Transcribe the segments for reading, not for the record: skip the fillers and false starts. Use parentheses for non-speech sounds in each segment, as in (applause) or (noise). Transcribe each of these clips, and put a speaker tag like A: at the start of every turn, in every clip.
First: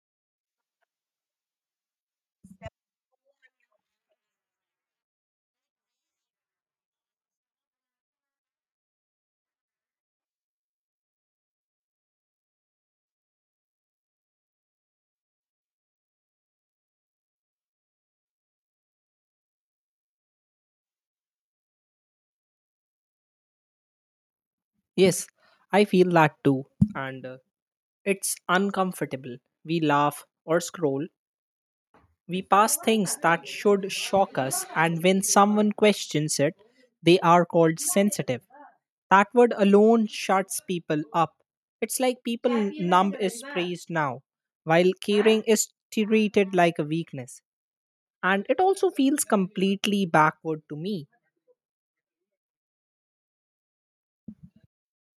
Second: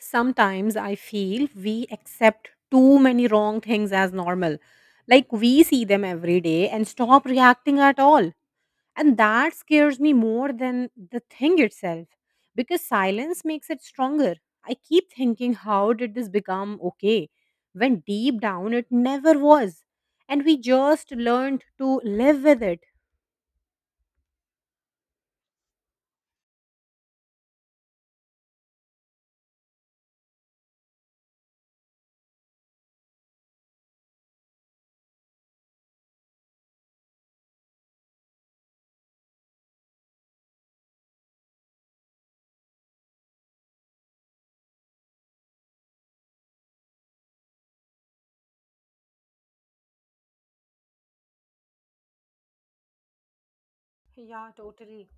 A: Sometimes I feel we accept too many wrong things as normal. Like we see them every day and stop reacting at all. And that scares me more than the thing itself because silence makes it stronger. I keep thinking, how did this become okay? When deep down it never was. And we just learned to live with it.
B: Yes, I feel that too. And It's uncomfortable. We laugh or scroll. We pass things that should shock us, and when someone questions it, they are called sensitive. That word alone shuts people up. It's like people numb is praised now, while caring is treated like a weakness. And it also feels completely backward to me.
A: Yeah, totally.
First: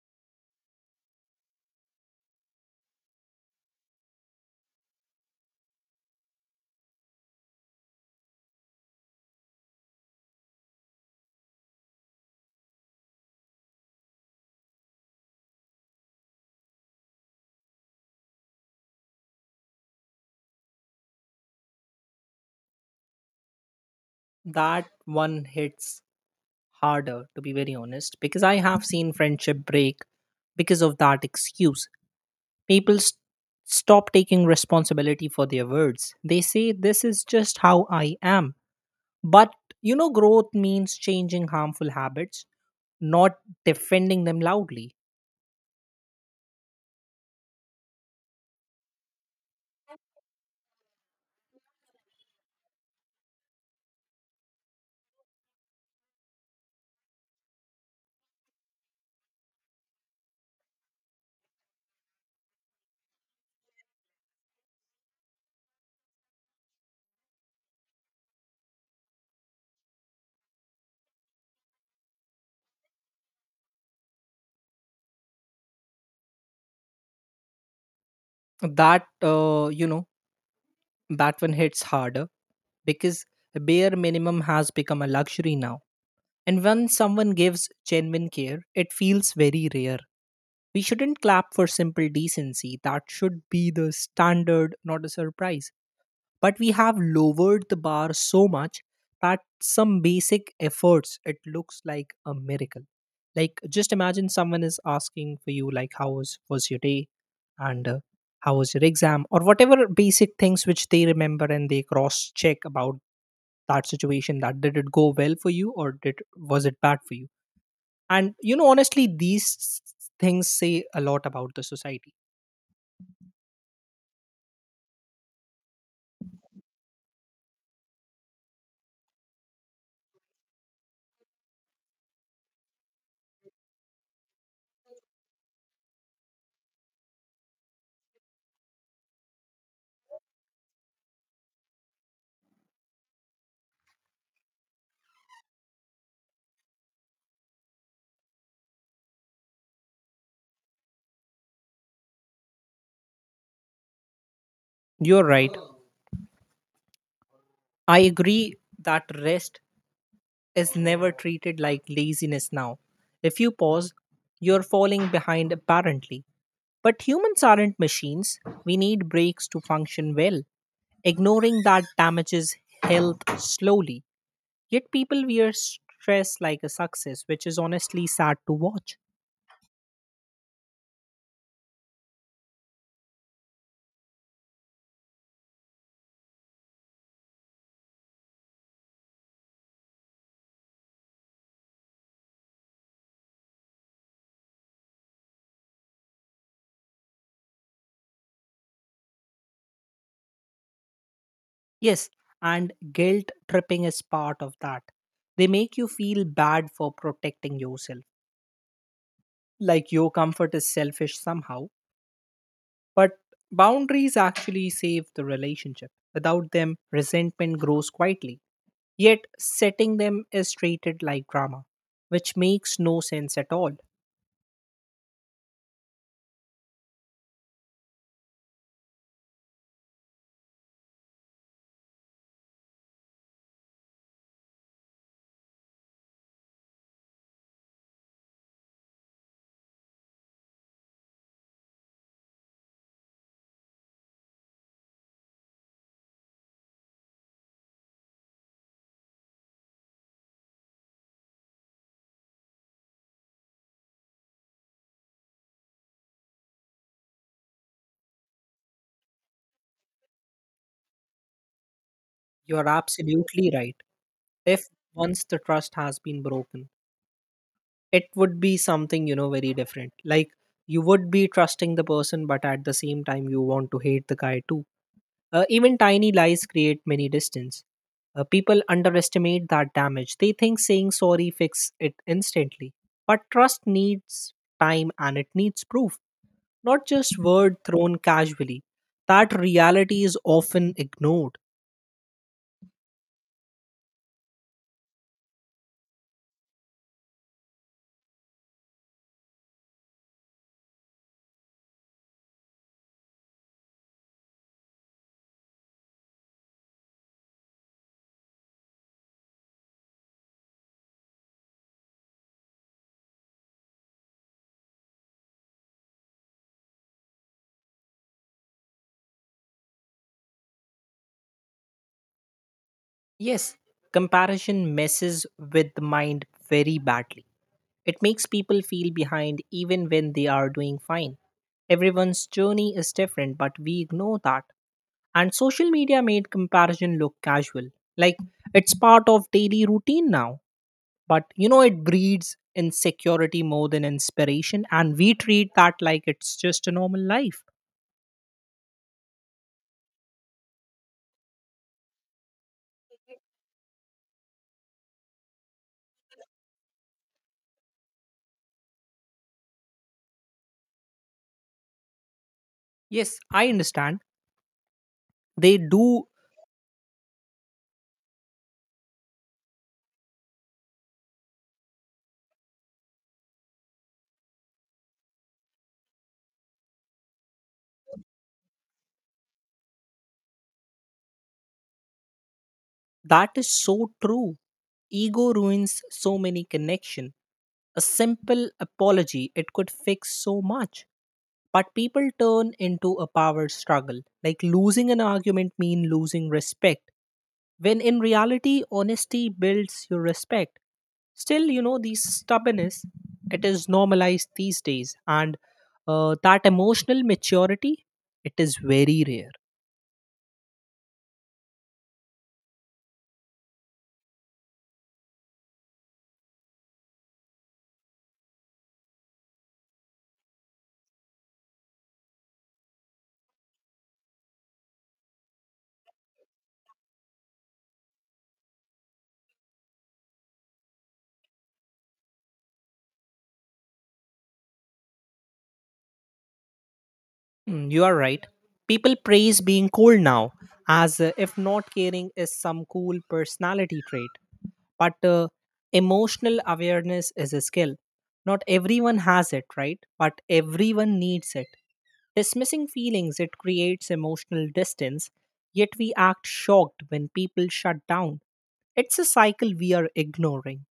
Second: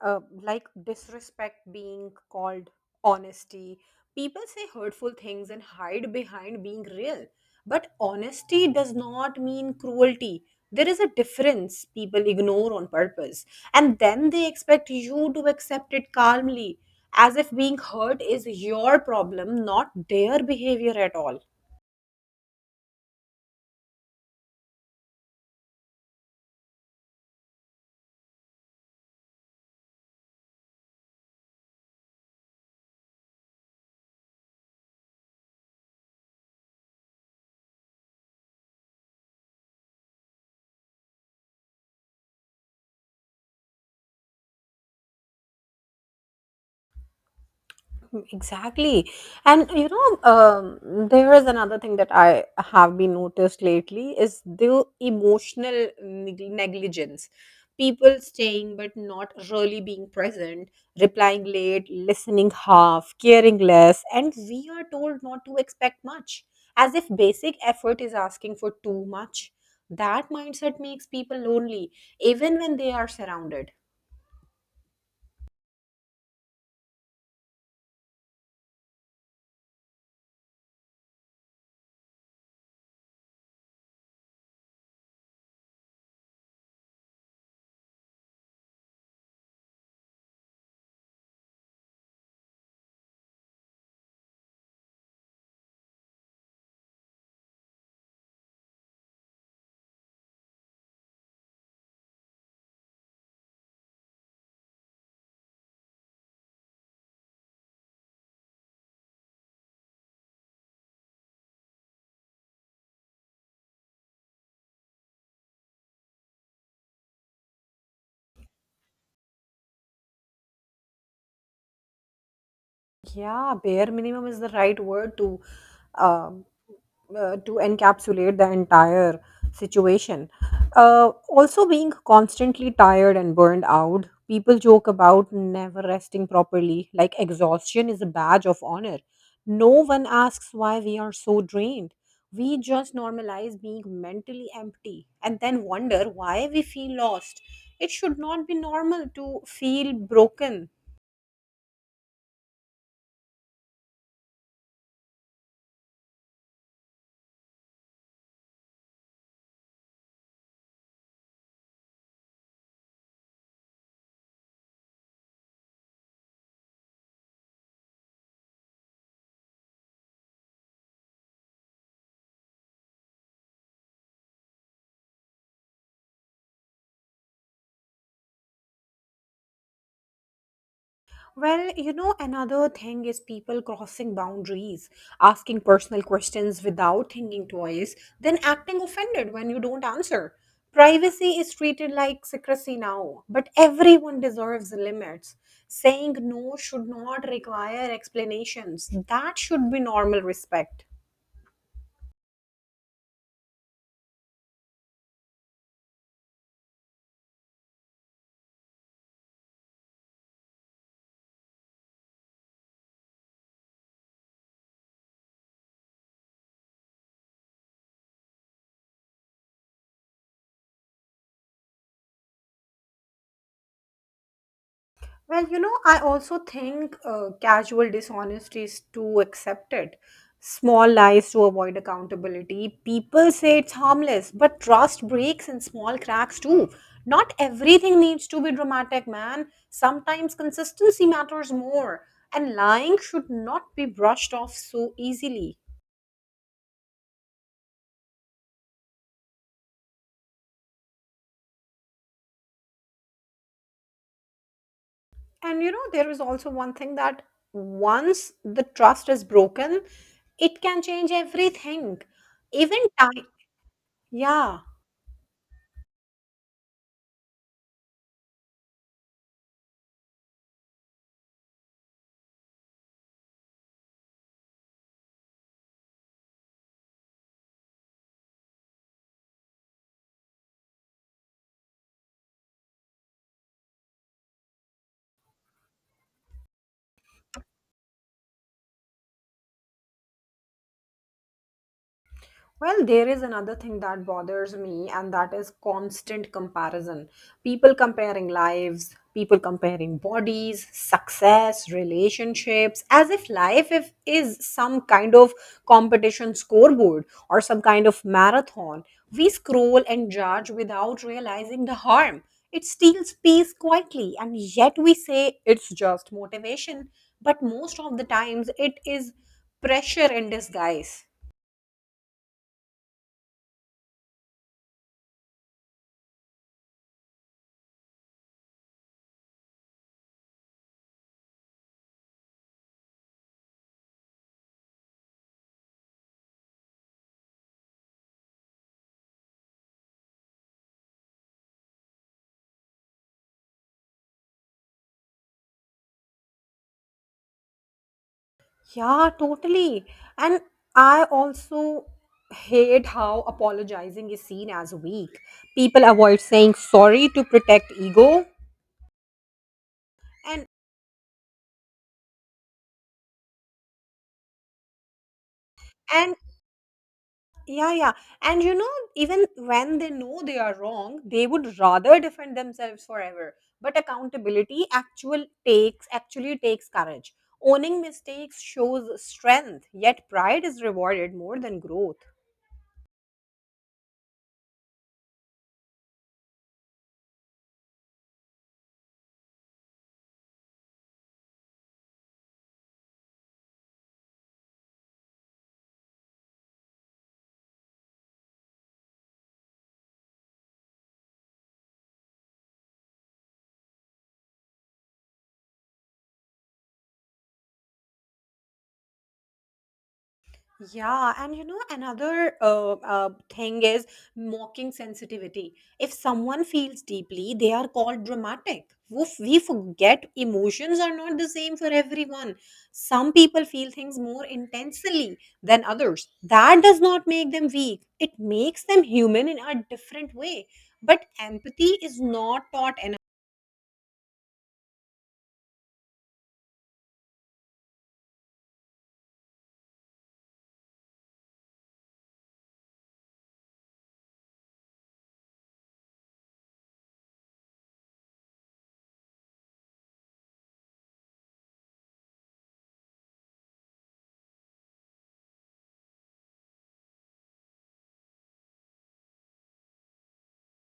A: Like disrespect being called honesty. People say hurtful things and hide behind being real. But honesty does not mean cruelty. There is a difference people ignore on purpose. And then they expect you to accept it calmly, as if being hurt is your problem, not their behavior at all.
B: That one hits harder, to be very honest, because I have seen friendship break because of that excuse. People st- stop taking responsibility for their words. They say, this is just how I am. But, growth means changing harmful habits, not defending them loudly.
A: Exactly. And you know, there is another thing that I have been noticed lately is the emotional negligence. People staying but not really being present, replying late, listening half, caring less, and we are told not to expect much, as if basic effort is asking for too much. That mindset makes people lonely, even when they are surrounded.
B: That, uh, you know, that one hits harder because bare minimum has become a luxury now. And when someone gives genuine care, it feels very rare. We shouldn't clap for simple decency. That should be the standard, not a surprise. But we have lowered the bar so much that some basic efforts, it looks like a miracle. Like, just imagine someone is asking for you, like, was your day? And How was your exam? Or whatever basic things which they remember and they cross check about that situation, that did it go well for you or did was it bad for you, and you know, honestly, things say a lot about the society.
A: Yeah, bare minimum is the right word um, to encapsulate the entire situation. Also, being constantly tired and burned out, people joke about never resting properly. Like exhaustion is a badge of honor. No one asks why we are so drained. We just normalize being mentally empty and then wonder why we feel lost. It should not be normal to feel broken.
B: You're right. I agree that rest is never treated like laziness now. If you pause, you're falling behind apparently. But humans aren't machines. We need breaks to function well. Ignoring that damages health slowly. Yet people wear stress like a success, which is honestly sad to watch.
A: Well, you know, another thing is people crossing boundaries, asking personal questions without thinking twice, then acting offended when you don't answer. Privacy is treated like secrecy now, but everyone deserves limits. Saying no should not require explanations. That should be normal respect.
B: Yes, and guilt tripping is part of that. They make you feel bad for protecting yourself, like your comfort is selfish somehow. But boundaries actually save the relationship. Without them, resentment grows quietly. Yet, setting them is treated like drama, which makes no sense at all.
A: Well, you know, I also think casual dishonesty is too accepted. Small lies to avoid accountability. People say it's harmless, but trust breaks in small cracks too. Not everything needs to be dramatic, man. Sometimes consistency matters more, and lying should not be brushed off so easily. And you know, there is also one thing that once the trust is broken, it can change everything.
B: You're
A: Even time,
B: absolutely right.
A: yeah.
B: If once the trust has been broken, it would be something, you know, very different. Like, you would be trusting the person, but at the same time, you want to hate the guy too. Even tiny lies create many distance. People underestimate that damage. They think saying sorry fix it instantly. But trust needs time and it needs proof, not just word thrown casually. That reality is often ignored.
A: Well, there is another thing that bothers me, and that is constant comparison. People comparing lives, people comparing bodies, success, relationships, as if life if, is some kind of competition scoreboard or some kind of marathon. We scroll and judge without realizing the harm. It steals peace quietly, and yet we say it's just motivation. But most of the times, it is pressure in disguise.
B: Yes, comparison messes with the mind very badly. It makes people feel behind even when they are doing fine. Everyone's journey is different, but we ignore that. And social media made comparison look casual. Like it's part of daily routine now. But you know, it breeds insecurity more than inspiration, and we treat that like it's just a normal life.
A: Yeah, totally. And I also hate how apologizing is seen as weak. People avoid saying sorry to protect ego. And
B: Yes, I understand. They do.
A: and yeah, yeah. And you know, even when they know they are wrong, they would rather defend themselves forever. But accountability actual takes actually takes courage. Owning mistakes shows strength, yet pride is rewarded more than growth.
B: That is so true. Ego ruins so many connection. A simple apology, it could fix so much. But people turn into a power struggle. Like losing an argument mean losing respect. When in reality, honesty builds your respect. Still, you know, these stubbornness, it is normalized these days. And That emotional maturity, it is very rare.
A: Yeah, and you know, another thing is mocking sensitivity. If someone feels deeply, they are called dramatic. Woof, we forget emotions are not the same for everyone. Some people feel things more intensely than others. That does not make them weak, it makes them human in a different way. But empathy is not taught.
B: Mm, you are right. People praise being cool now, as if not caring is some cool personality trait. But emotional awareness is a skill. Not everyone has it, right? But everyone needs it. Dismissing feelings, it creates emotional distance, yet we act shocked when people shut down. It's a cycle we are ignoring.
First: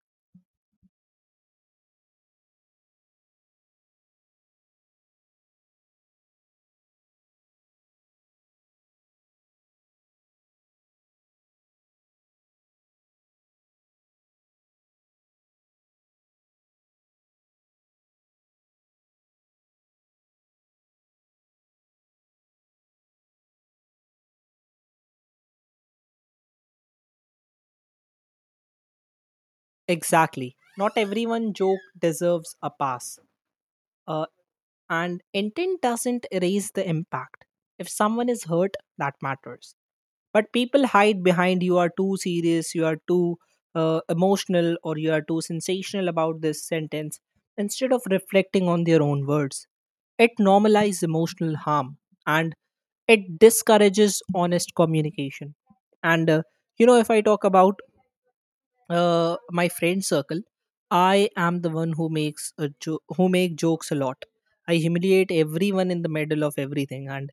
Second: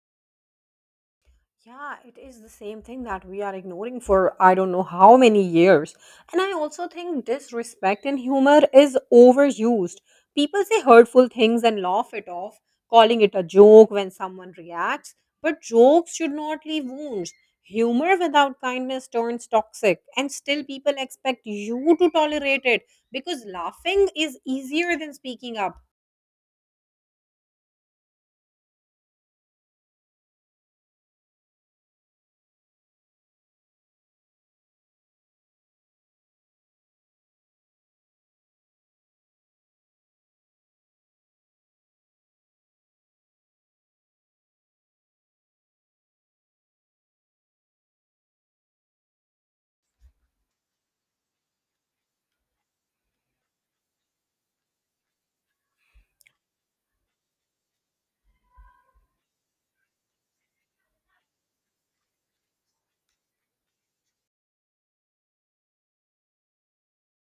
A: Yeah, it is the same thing that we are ignoring for I don't know how many years. And I also think disrespect and humor is overused. People say hurtful things and laugh it off, calling it a joke when someone reacts. But jokes should not leave wounds. Humor without kindness turns toxic, and still people expect you to tolerate it because laughing is easier than speaking up.
B: Exactly. Not everyone joke deserves a pass. Uh, and intent doesn't erase the impact. If someone is hurt, that matters. But people hide behind, you are too serious, you are too emotional, or you are too sensational about this sentence, instead of reflecting on their own words. It normalizes emotional harm and it discourages honest communication. And you know If I talk about my friend circle, I am the one who who make jokes a lot. I humiliate everyone in the middle of everything, and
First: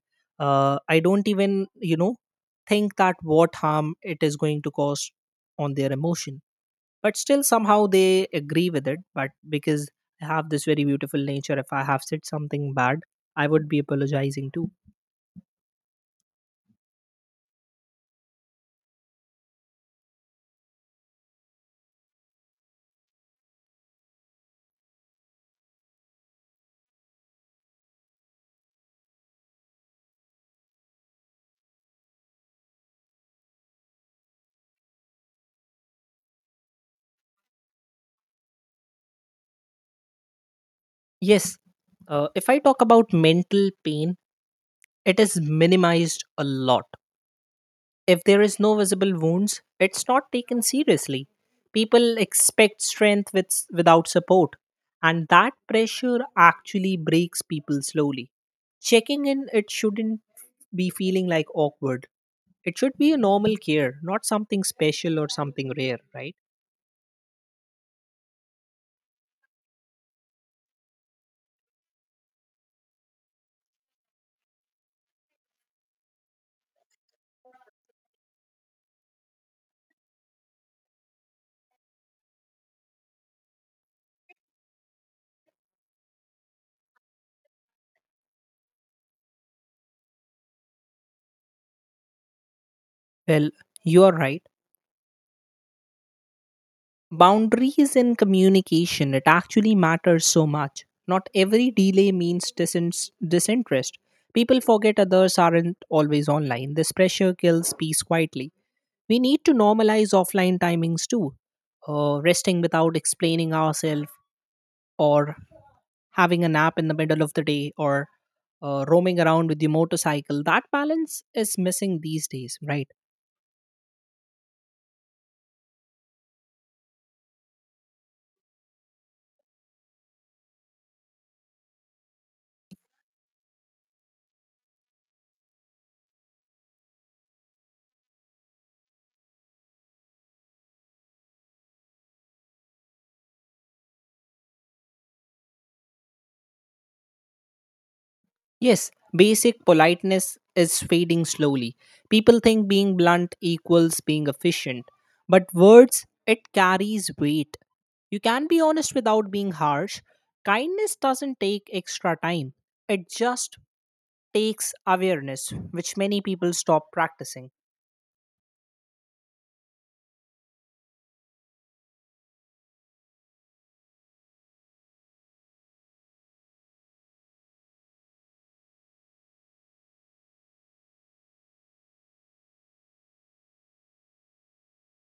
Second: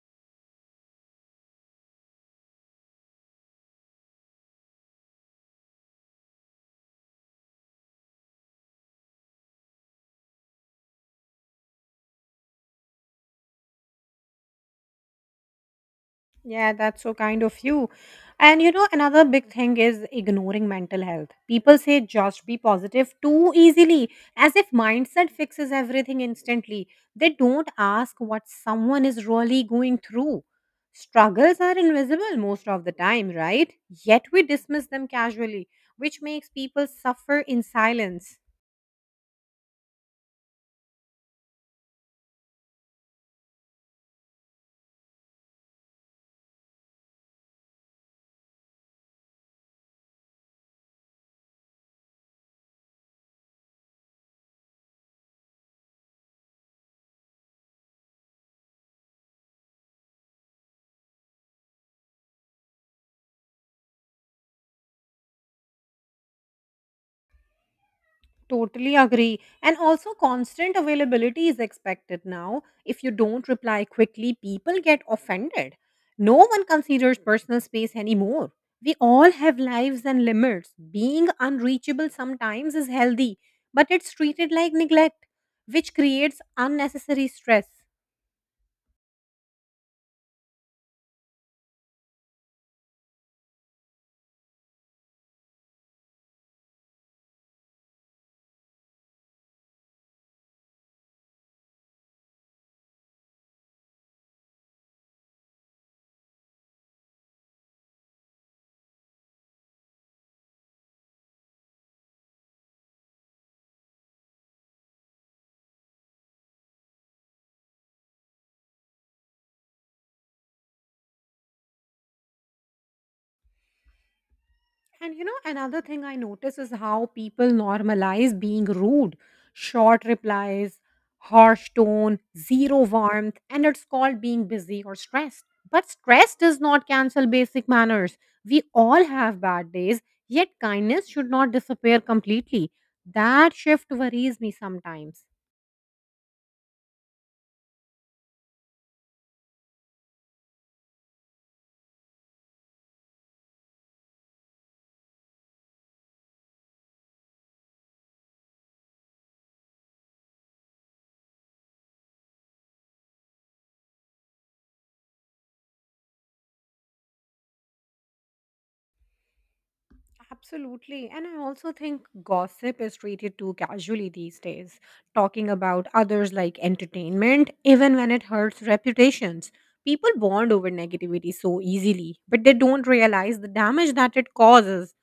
B: I don't even, think that what harm it is going to cause on their emotion. But still somehow they agree with it, but because I have this very beautiful nature, if I have said something bad, I would be apologizing too.
A: Yeah, that's so kind of you. And you know, another big thing is ignoring mental health. People say just be positive too easily, as if mindset fixes everything instantly. They don't ask what someone is really going through. Struggles are invisible most of the time, right? Yet we dismiss them casually, which makes people suffer in silence.
B: Yes. If I talk about mental pain, it is minimized a lot. If there is no visible wounds, it's not taken seriously. People expect strength with, without support, and that pressure actually breaks people slowly. Checking in, it shouldn't be feeling like awkward. It should be a normal care, not something special or something rare, right?
A: Totally agree. And also, constant availability is expected now. If you don't reply quickly, people get offended. No one considers personal space anymore. We all have lives and limits. Being unreachable sometimes is healthy, but it's treated like neglect, which creates unnecessary stress.
B: Well, you are right. Boundaries in communication, it actually matters so much. Not every delay means disinterest. People forget others aren't always online. This pressure kills peace quietly. We need to normalize offline timings too. Resting without explaining ourselves, or having a nap in the middle of the day, or roaming around with your motorcycle. That balance is missing these days, right?
A: And you know, another thing I notice is how people normalize being rude. Short replies, harsh tone, zero warmth, and it's called being busy or stressed. But stress does not cancel basic manners. We all have bad days, yet kindness should not disappear completely. That shift worries me sometimes.
B: Yes, basic politeness is fading slowly. People think being blunt equals being efficient, but words, it carries weight. You can be honest without being harsh. Kindness doesn't take extra time, it just takes awareness, which many people stop practicing.
A: Absolutely. And I also think gossip is treated too casually these days, talking about others like entertainment, even when it hurts reputations. People bond over negativity so easily, but they don't realize the damage that it causes.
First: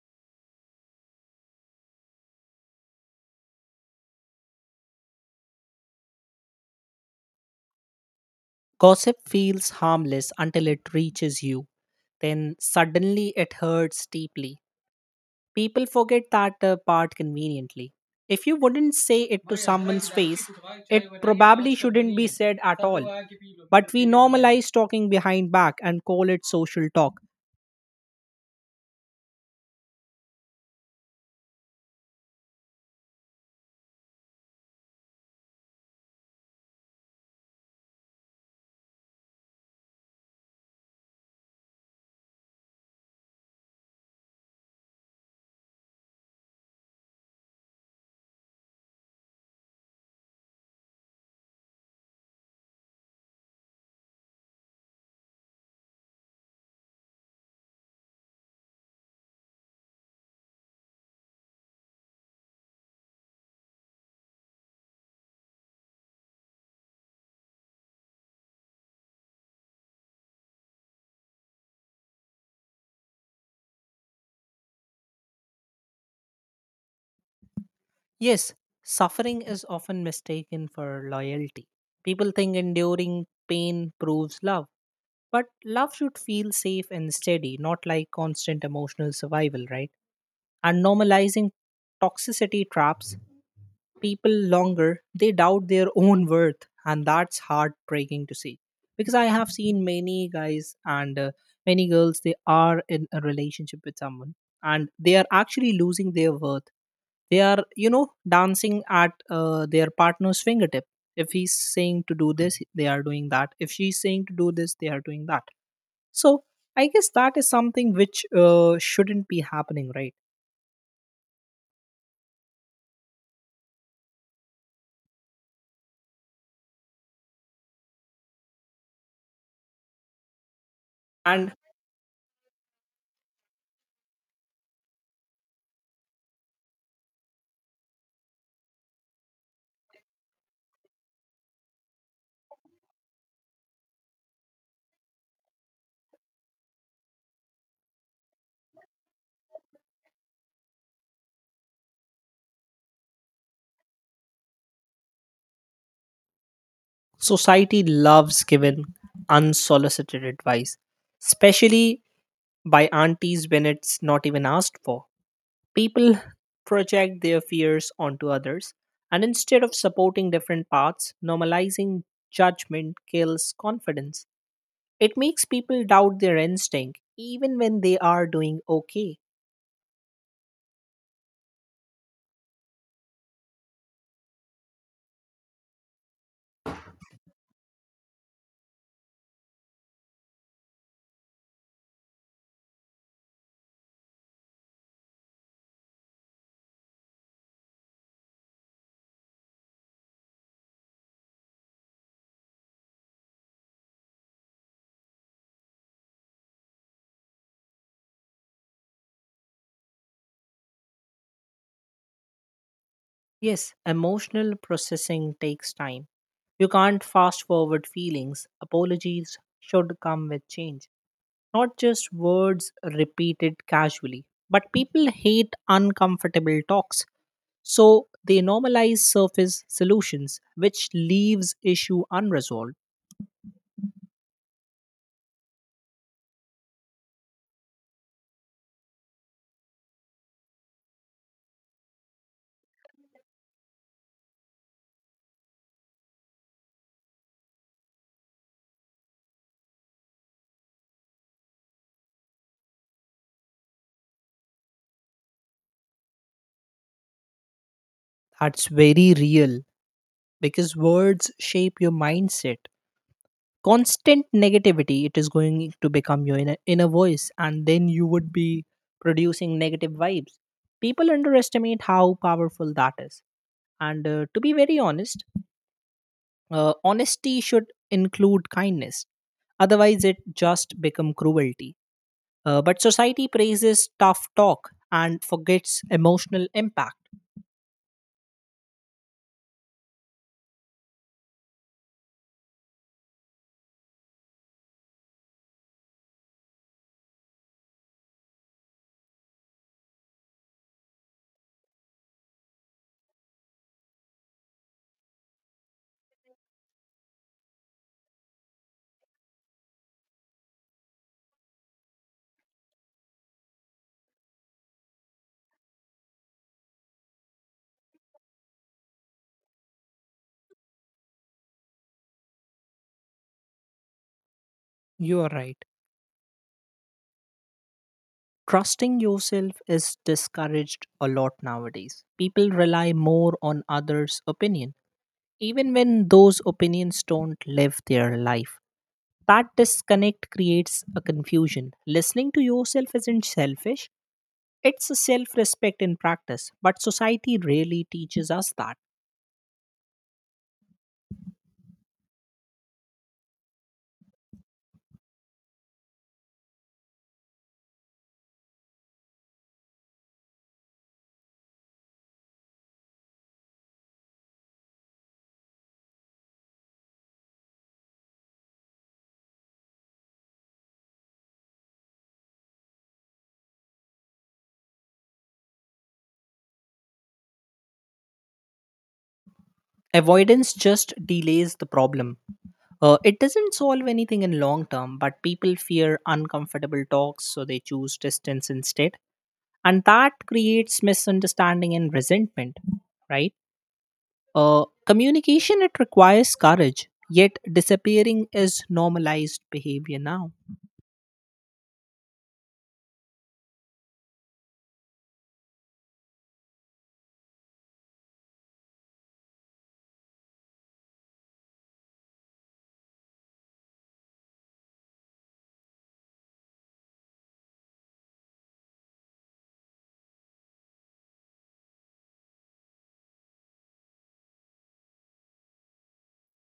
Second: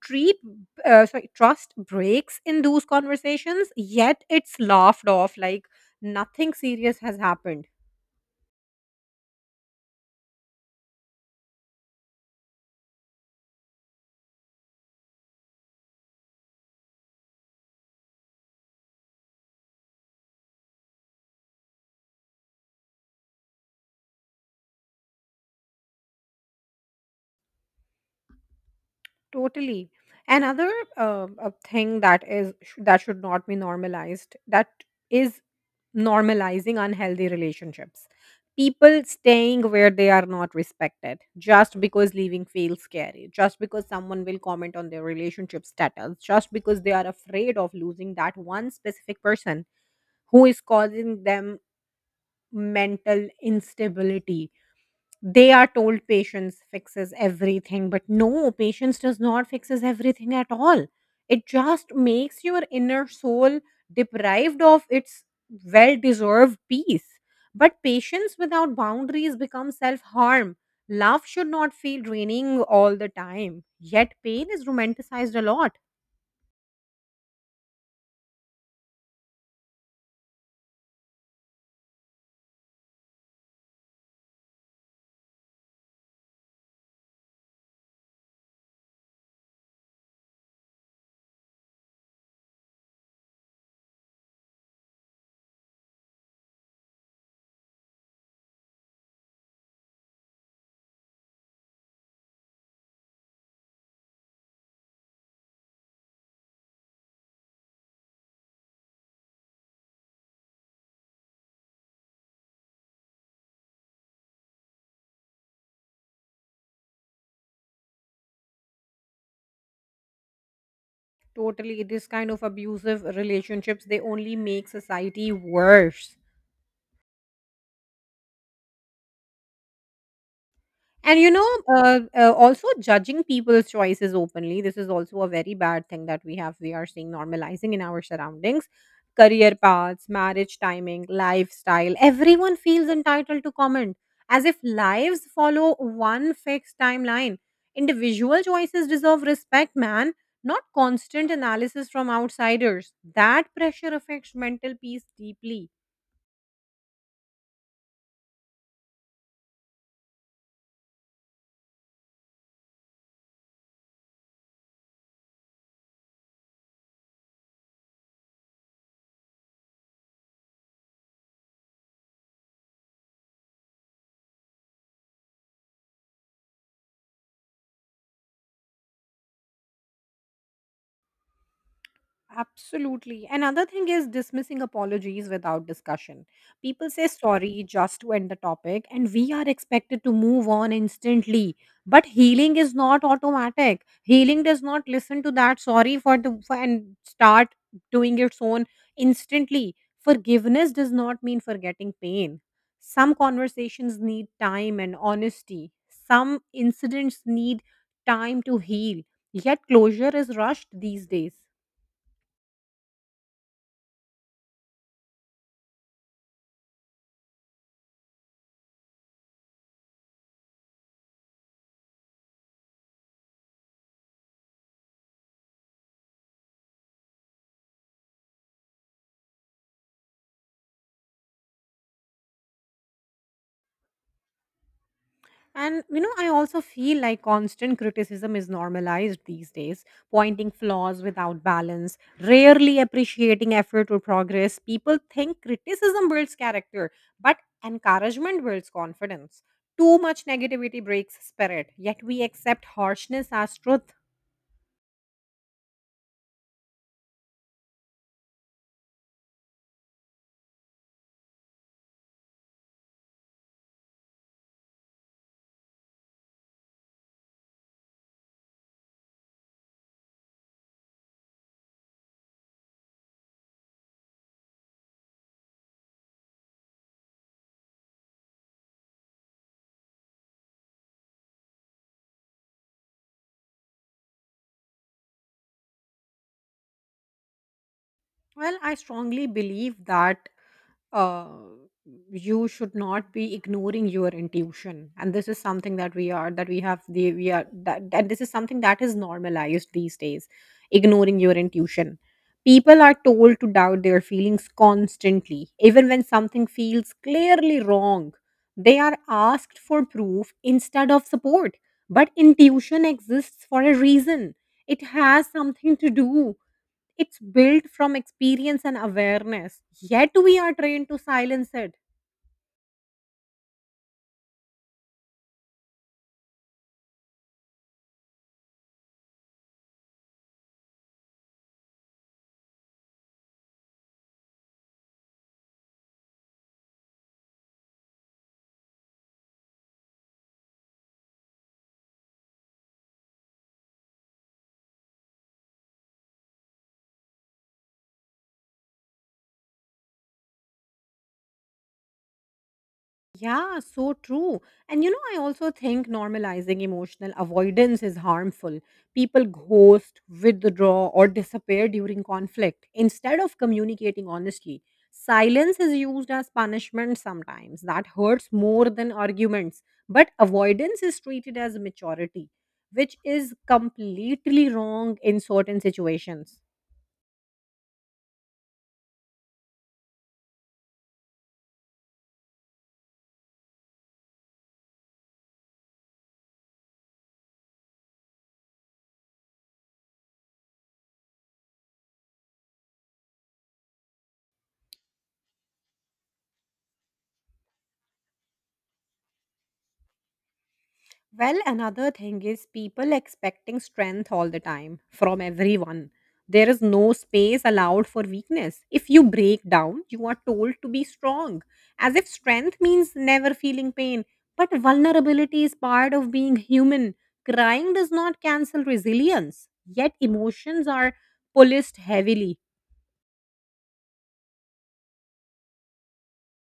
A: Treat, Trust breaks in those conversations, yet it's laughed off like nothing serious has happened.
B: Gossip feels harmless until it reaches you, then suddenly it hurts deeply. People forget that part conveniently. If you wouldn't say it to someone's (laughs) face, it probably shouldn't be said at all. But we normalize talking behind back and call it social talk.
A: Totally. Another thing that is that should not be normalized that is normalizing unhealthy relationships. People staying where they are not respected just because leaving feels scary, just because someone will comment on their relationship status, just because they are afraid of losing that one specific person who is causing them mental instability. They are told patience fixes everything, but no, patience does not fixes everything at all. It just makes your inner soul deprived of its well deserved peace. But patience without boundaries becomes self harm. Love should not feel draining all the time, yet pain is romanticized a lot.
B: Yes, suffering is often mistaken for loyalty. People think enduring pain proves love. But love should feel safe and steady, not like constant emotional survival, right? And normalizing toxicity traps people longer, they doubt their own worth, and that's heartbreaking to see. Because I have seen many guys, and many girls, they are in a relationship with someone and they are actually losing their worth. They are, you know, dancing at their partner's fingertip. If he's saying to do this, they are doing that. If she's saying to do this, they are doing that. So I guess that is something which shouldn't be happening, right?
A: Totally, this kind of abusive relationships, they only make society worse. And you know,
B: And.
A: also judging people's choices openly, this is also a very bad thing that we are seeing normalizing in our surroundings. Career paths, marriage timing, lifestyle, everyone feels entitled to comment as if lives follow one fixed timeline. Individual choices deserve respect, man, not constant analysis from outsiders. That pressure affects mental peace deeply.
B: Society loves giving unsolicited advice, especially by aunties when it's not even asked for. People project their fears onto others, and instead of supporting different paths, normalizing judgment kills confidence. It makes people doubt their instinct even when they are doing okay.
A: Absolutely. Another thing is dismissing apologies without discussion. People say sorry just to end the topic, and we are expected to move on instantly. But healing is not automatic. Healing does not listen to that sorry and start doing its own instantly. Forgiveness does not mean forgetting pain. Some conversations need time and honesty. Some incidents need time to heal. Yet closure is rushed these days.
B: Yes, emotional processing takes time. You can't fast forward feelings. Apologies should come with change, not just words repeated casually. But people hate uncomfortable talks, so they normalize surface solutions, which leaves issue unresolved.
A: And you know, I also feel like constant criticism is normalized these days, pointing flaws without balance, rarely appreciating effort or progress. People think criticism builds character, but encouragement builds confidence. Too much negativity breaks spirit, yet we accept harshness as truth.
B: That's very real, because words shape your mindset. Constant negativity, it is going to become your inner voice, and then you would be producing negative vibes. People underestimate how powerful that is. And to be very honest, honesty should include kindness, otherwise it just become cruelty. But society praises tough talk and forgets emotional impact.
A: Well, I strongly believe that uh, you should not be ignoring your intuition, and this is something that we are that we have the we are that, that this is something that is normalized these days: ignoring your intuition. People are told to doubt their feelings constantly, even when something feels clearly wrong. They are asked for proof instead of support. But intuition exists for a reason. It has something to do, it's built from experience and awareness, yet we are trained to silence it.
B: You are right. Trusting yourself is discouraged a lot nowadays. People rely more on others' opinion, even when those opinions don't live their life. That disconnect creates a confusion. Listening to yourself isn't selfish, it's a self respect in practice, but society rarely teaches us that.
A: Yeah, so true. And you know, I also think normalizing emotional avoidance is harmful. People ghost, withdraw, or disappear during conflict instead of communicating honestly. Silence is used as punishment sometimes. That hurts more than arguments. But avoidance is treated as maturity, which is completely wrong in certain situations.
B: Avoidance just delays the problem. It doesn't solve anything in long term, but people fear uncomfortable talks, so they choose distance instead. And that creates misunderstanding and resentment, right? Communication, it requires courage, yet disappearing is normalized behavior now.
A: Well, another thing is people expecting strength all the time from everyone. There is no space allowed for weakness. If you break down, you are told to be strong, as if strength means never feeling pain. But vulnerability is part of being human. Crying does not cancel resilience, yet emotions are policed heavily.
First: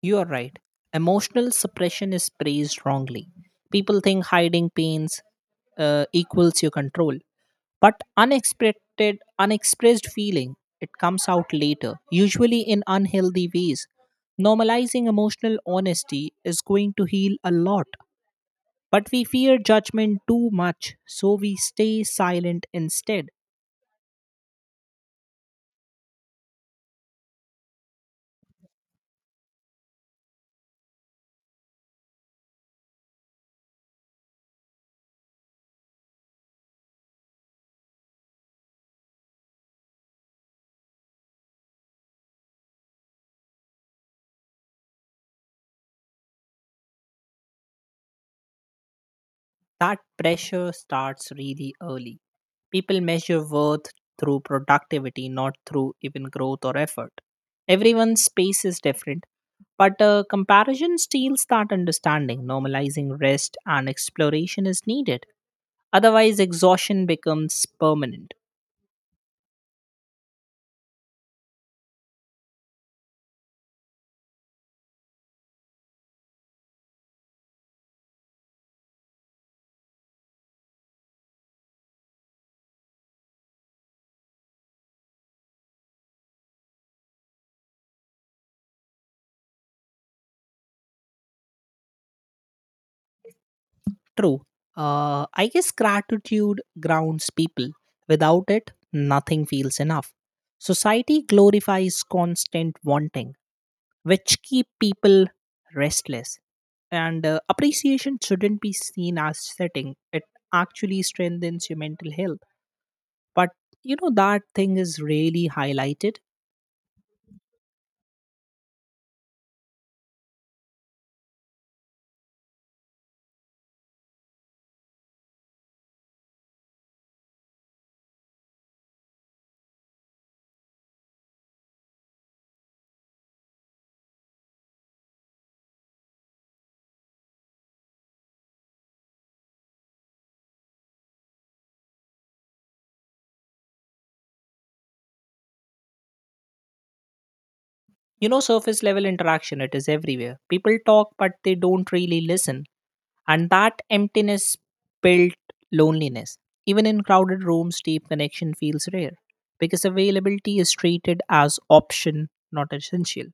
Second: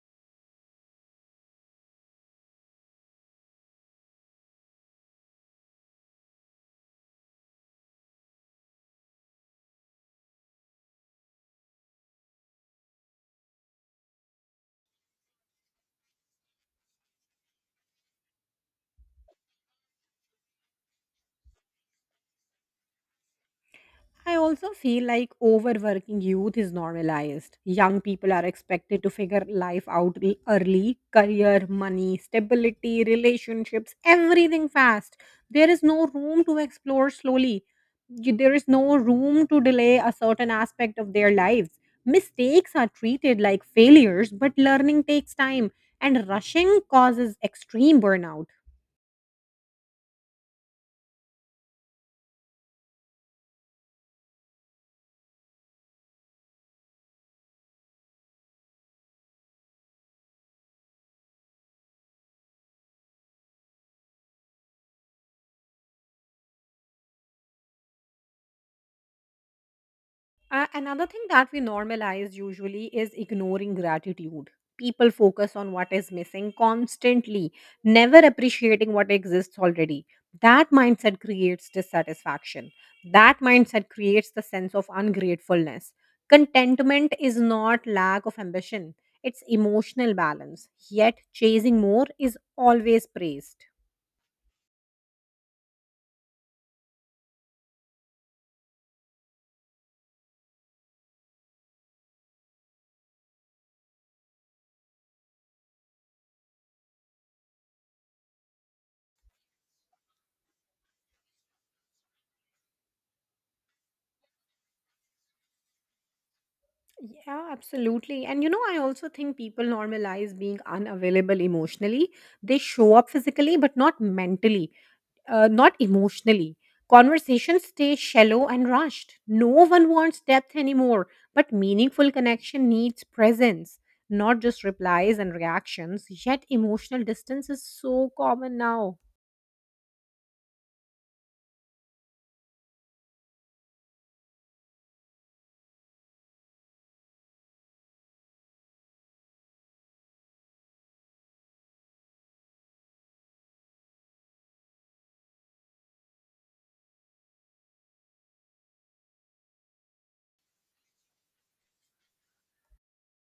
B: You are right. Emotional suppression is praised wrongly. People think hiding pains equals your control, but unexpressed feeling it comes out later, usually in unhealthy ways. Normalizing emotional honesty is going to heal a lot, but we fear judgment too much, so we stay silent instead.
A: I also feel like overworking youth is normalized. Young people are expected to figure life out early, career, money, stability, relationships, everything fast. There is no room to explore slowly. There is no room to delay a certain aspect of their lives. Mistakes are treated like failures, but learning takes time, and rushing causes extreme burnout.
B: That pressure starts really early. People measure worth through productivity, not through even growth or effort. Everyone's space is different, but comparison steals that understanding. Normalizing rest and exploration is needed. Otherwise, exhaustion becomes permanent.
A: Another thing that we normalize usually is ignoring gratitude. People focus on what is missing constantly, never appreciating what exists already. That mindset creates dissatisfaction. That mindset creates the sense of ungratefulness. Contentment is not lack of ambition, it's emotional balance. Yet chasing more is always praised.
B: True. I guess gratitude grounds people. Without it, nothing feels enough. Society glorifies constant wanting, which keep people restless. And appreciation shouldn't be seen as setting. It actually strengthens your mental health. But you know that thing is really highlighted.
A: Yeah, absolutely. And you know, I also think people normalize being unavailable emotionally. They show up physically, but not mentally, not emotionally. Conversations stay shallow and rushed. No one wants depth anymore, but meaningful connection needs presence, not just replies and reactions. Yet emotional distance is so common now.
B: You know, surface level interaction, it is everywhere. People talk, but they don't really listen. And that emptiness built loneliness. Even in crowded rooms, deep connection feels rare because availability is treated as option, not essential.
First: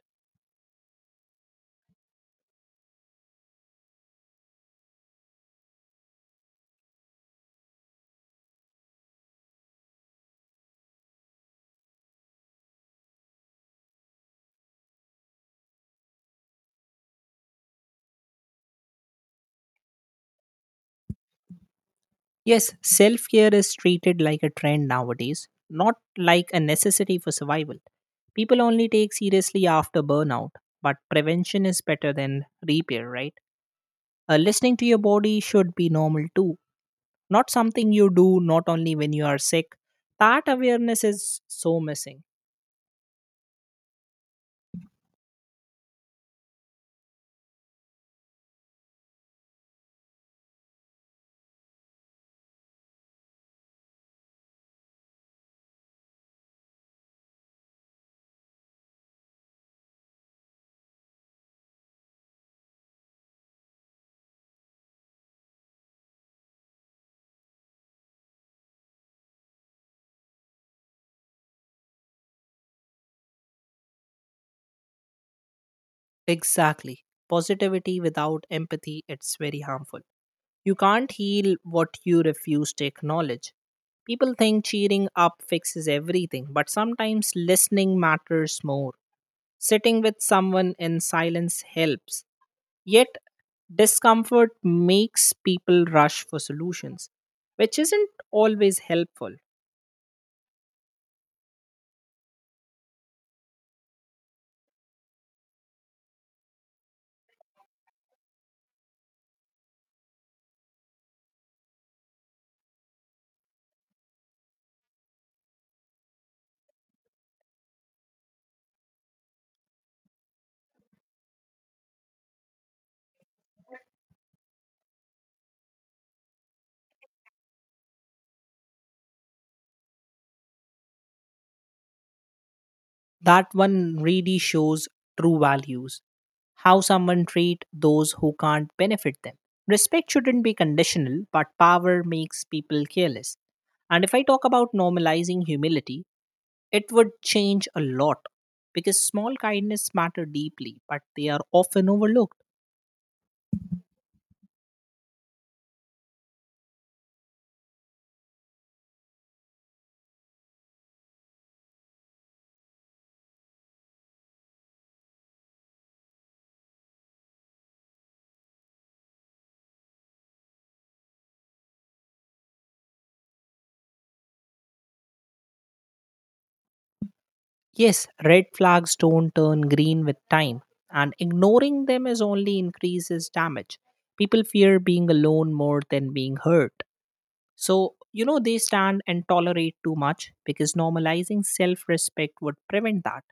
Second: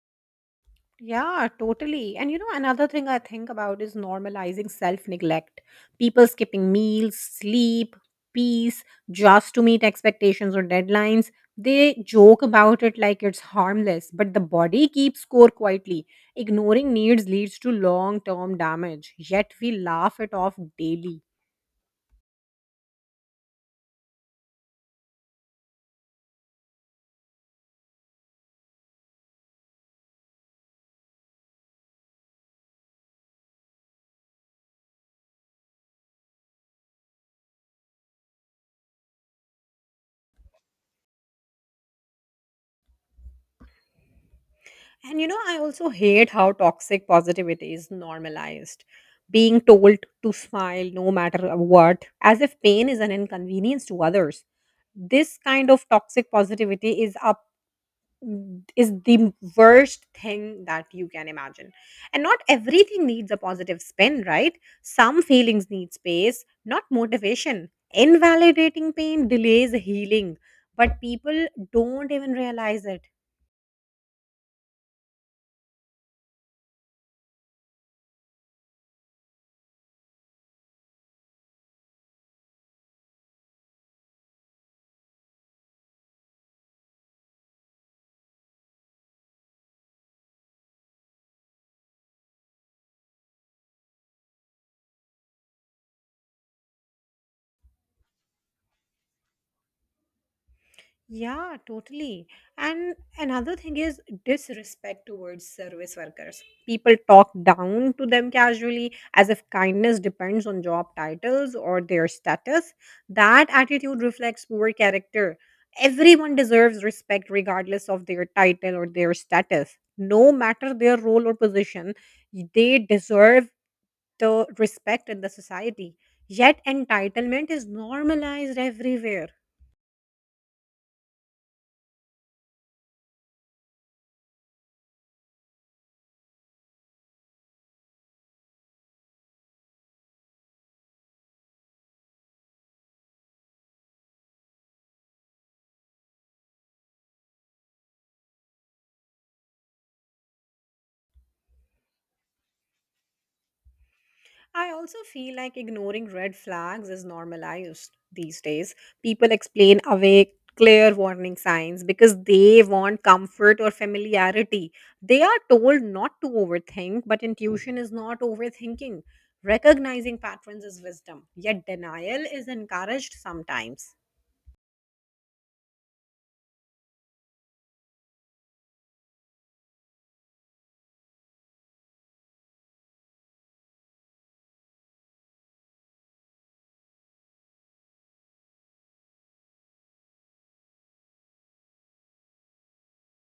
A: Yeah, totally. And you know, another thing I think about is normalizing self neglect. People skipping meals, sleep, peace, just to meet expectations or deadlines. They joke about it like it's harmless, but the body keeps score quietly. Ignoring needs leads to long term damage, yet we laugh it off daily.
B: Yes, self-care is treated like a trend nowadays, not like a necessity for survival. People only take seriously after burnout, but prevention is better than repair, right? Listening to your body should be normal too, not something you do not only when you are sick. That awareness is so missing.
A: And you know, I also hate how toxic positivity is normalized. Being told to smile no matter what, as if pain is an inconvenience to others. This kind of toxic positivity is the worst thing that you can imagine. And not everything needs a positive spin, right? Some feelings need space, not motivation. Invalidating pain delays healing, but people don't even realize it.
B: Exactly. Positivity without empathy, it's very harmful. You can't heal what you refuse to acknowledge. People think cheering up fixes everything, but sometimes listening matters more. Sitting with someone in silence helps. Yet, discomfort makes people rush for solutions, which isn't always helpful.
A: Yeah, totally. And another thing is disrespect towards service workers. People talk down to them casually as if kindness depends on job titles or their status. That attitude reflects poor character. Everyone deserves respect regardless of their title or their status. No matter their role or position, they deserve the respect in the society. Yet entitlement is normalized everywhere.
B: That one really shows true values, how someone treat those who can't benefit them. Respect shouldn't be conditional, but power makes people careless. And if I talk about normalizing humility, it would change a lot, because small kindness matter deeply, but they are often overlooked.
A: I also feel like ignoring red flags is normalized these days. People explain away clear warning signs because they want comfort or familiarity. They are told not to overthink, but intuition is not overthinking. Recognizing patterns is wisdom, yet denial is encouraged sometimes.
B: Yes, red flags don't turn green with time, and ignoring them is only increases damage. People fear being alone more than being hurt. So, you know, they stand and tolerate too much, because normalizing self respect would prevent that.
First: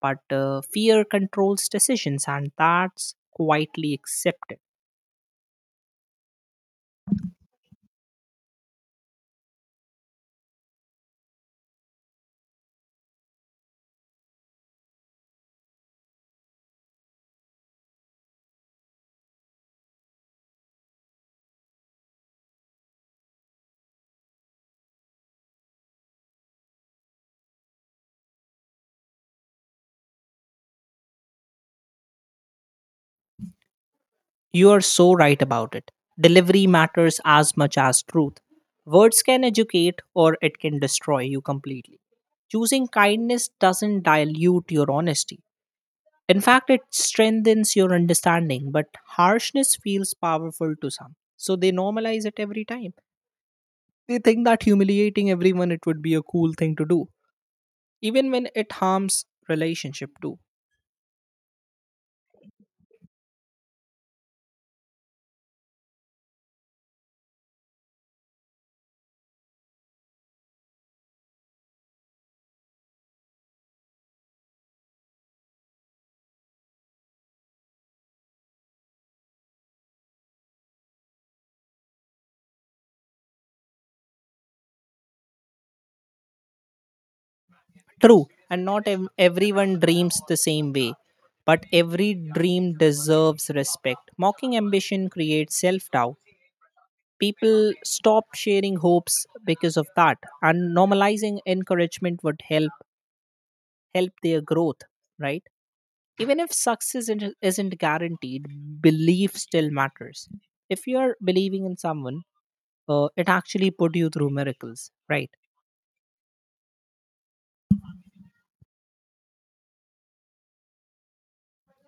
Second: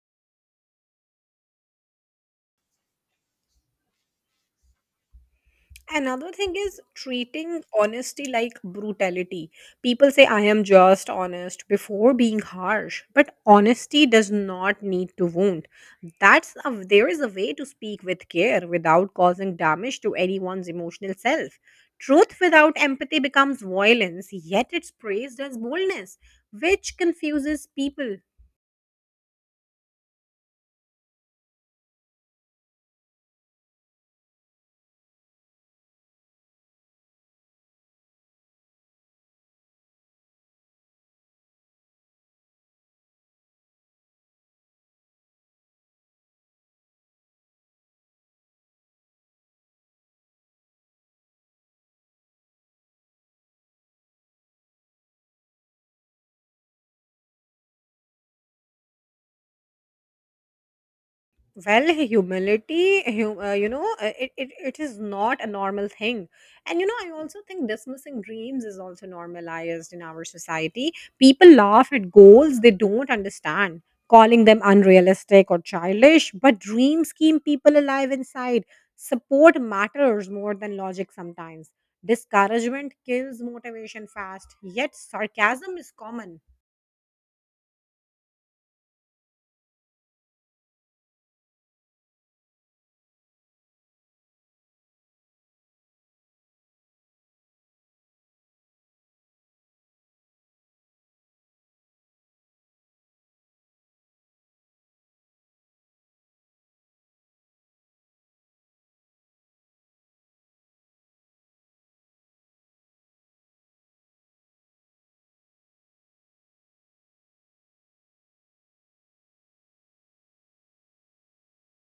B: But fear controls decisions, and that's quietly accepted.
A: Another thing is treating honesty like brutality. People say, I am just honest before being harsh, but honesty does not need to wound. There is a way to speak with care without causing damage to anyone's emotional self. Truth without empathy becomes violence, yet it's praised as boldness, which confuses people.
B: You are so right about it. Delivery matters as much as truth. Words can educate or it can destroy you completely. Choosing kindness doesn't dilute your honesty. In fact, it strengthens your understanding, but harshness feels powerful to some. So they normalize it every time. They think that humiliating everyone it would be a cool thing to do, even when it harms relationship too.
A: Well, you know, it is not a normal thing. And you know, I also think dismissing dreams is also normalized in our society. People laugh at goals they don't understand, calling them unrealistic or childish. But dreams keep people alive inside. Support matters more than logic sometimes. Discouragement kills motivation fast, yet sarcasm is common.
B: True, and not ev- everyone dreams the same way, but every dream deserves respect. Mocking ambition creates self doubt. People stopped sharing hopes because of that, and normalizing encouragement would help their growth, right? Even if success isn't guaranteed, belief still matters. If you're believing in someone, it actually put you through miracles, right?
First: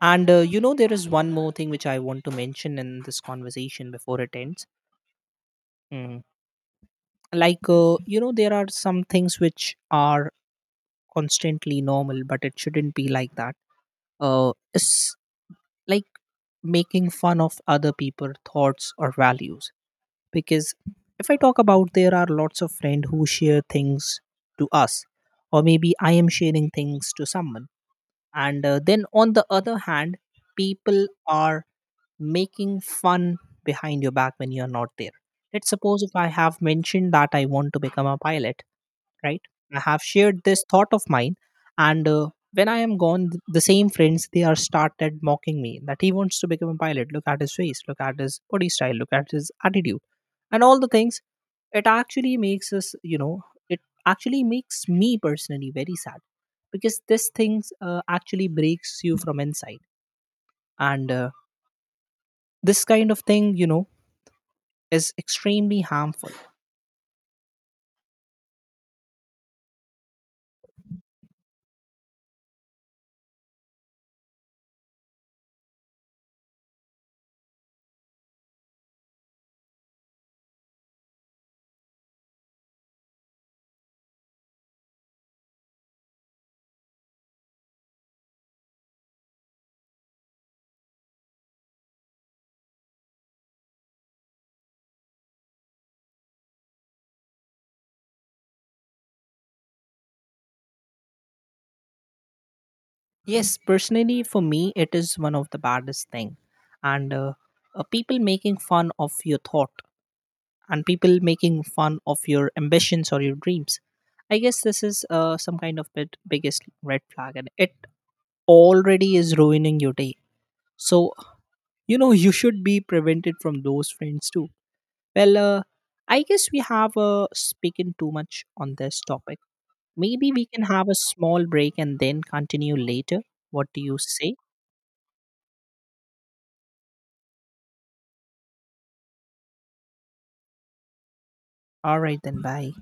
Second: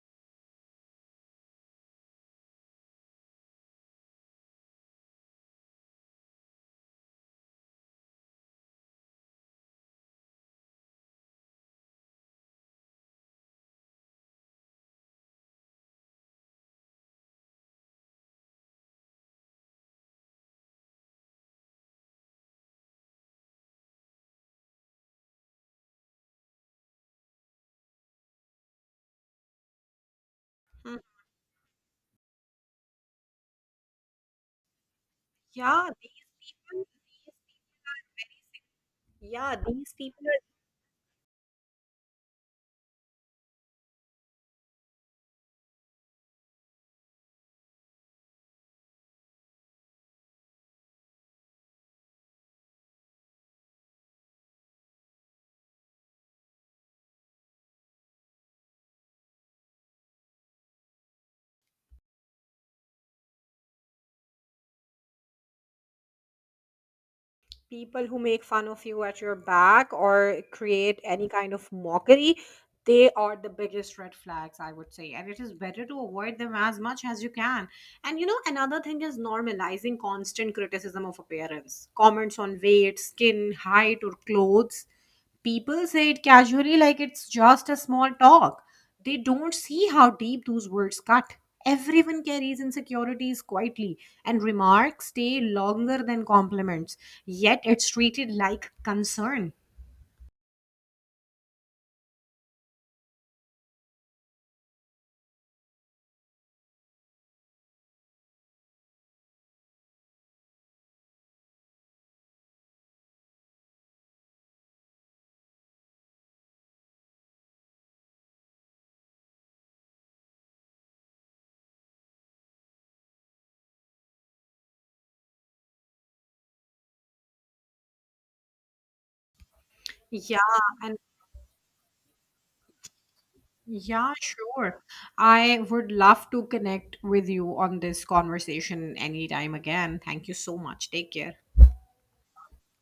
B: And you know, there is one more thing which I want to mention in this conversation before it ends. Mm. Like, you know, there are some things which are constantly normal, but it shouldn't be like that. It's like making fun of other people's thoughts or values, because if I talk about, there are lots of friends who share things to us, or maybe I am sharing things to someone, and then on the other hand
A: Hmm.
B: people are making fun behind your back when you are not there. Let's
A: yeah
B: suppose if
A: these
B: I have
A: people
B: mentioned
A: these
B: that I want to become a pilot,
A: people
B: right?
A: yeah,
B: I
A: these
B: have
A: people
B: shared
A: are
B: this thought of mine, and when I am gone, the same friends they are started mocking me that he wants to become a pilot. Look at his face, look at his body style, look at his attitude, and all the things. It actually makes us, you know, it actually makes me personally very sad, because this things actually breaks you from inside, and this kind of thing, you know, is extremely harmful.
A: people who make fun of you at your back or create any kind of mockery. They are the biggest red flags, I would say. And it is better to avoid them as much as you can. And you know, another thing is normalizing constant criticism of appearance, comments on weight, skin, height, or clothes. People say it casually like it's just a small talk. They don't see how deep those words cut. Everyone carries insecurities quietly, and remarks stay longer than compliments, yet it's treated like concern.
B: Yes, personally, for me, it is one of the baddest thing, and people making fun of your thought and people making fun of your ambitions or your dreams. I guess this is some kind of bit biggest red flag, and it already is ruining your day. So you know, (laughs) you should be prevented from those friends too. Well, I guess we have spoken too much on this topic. Maybe
A: Yeah,
B: we can have a
A: and
B: small break and then continue later. What do you
A: yeah,
B: say?
A: sure. I would love to connect with you on this conversation anytime again. Thank you so much. Take care.
B: Alright then, bye.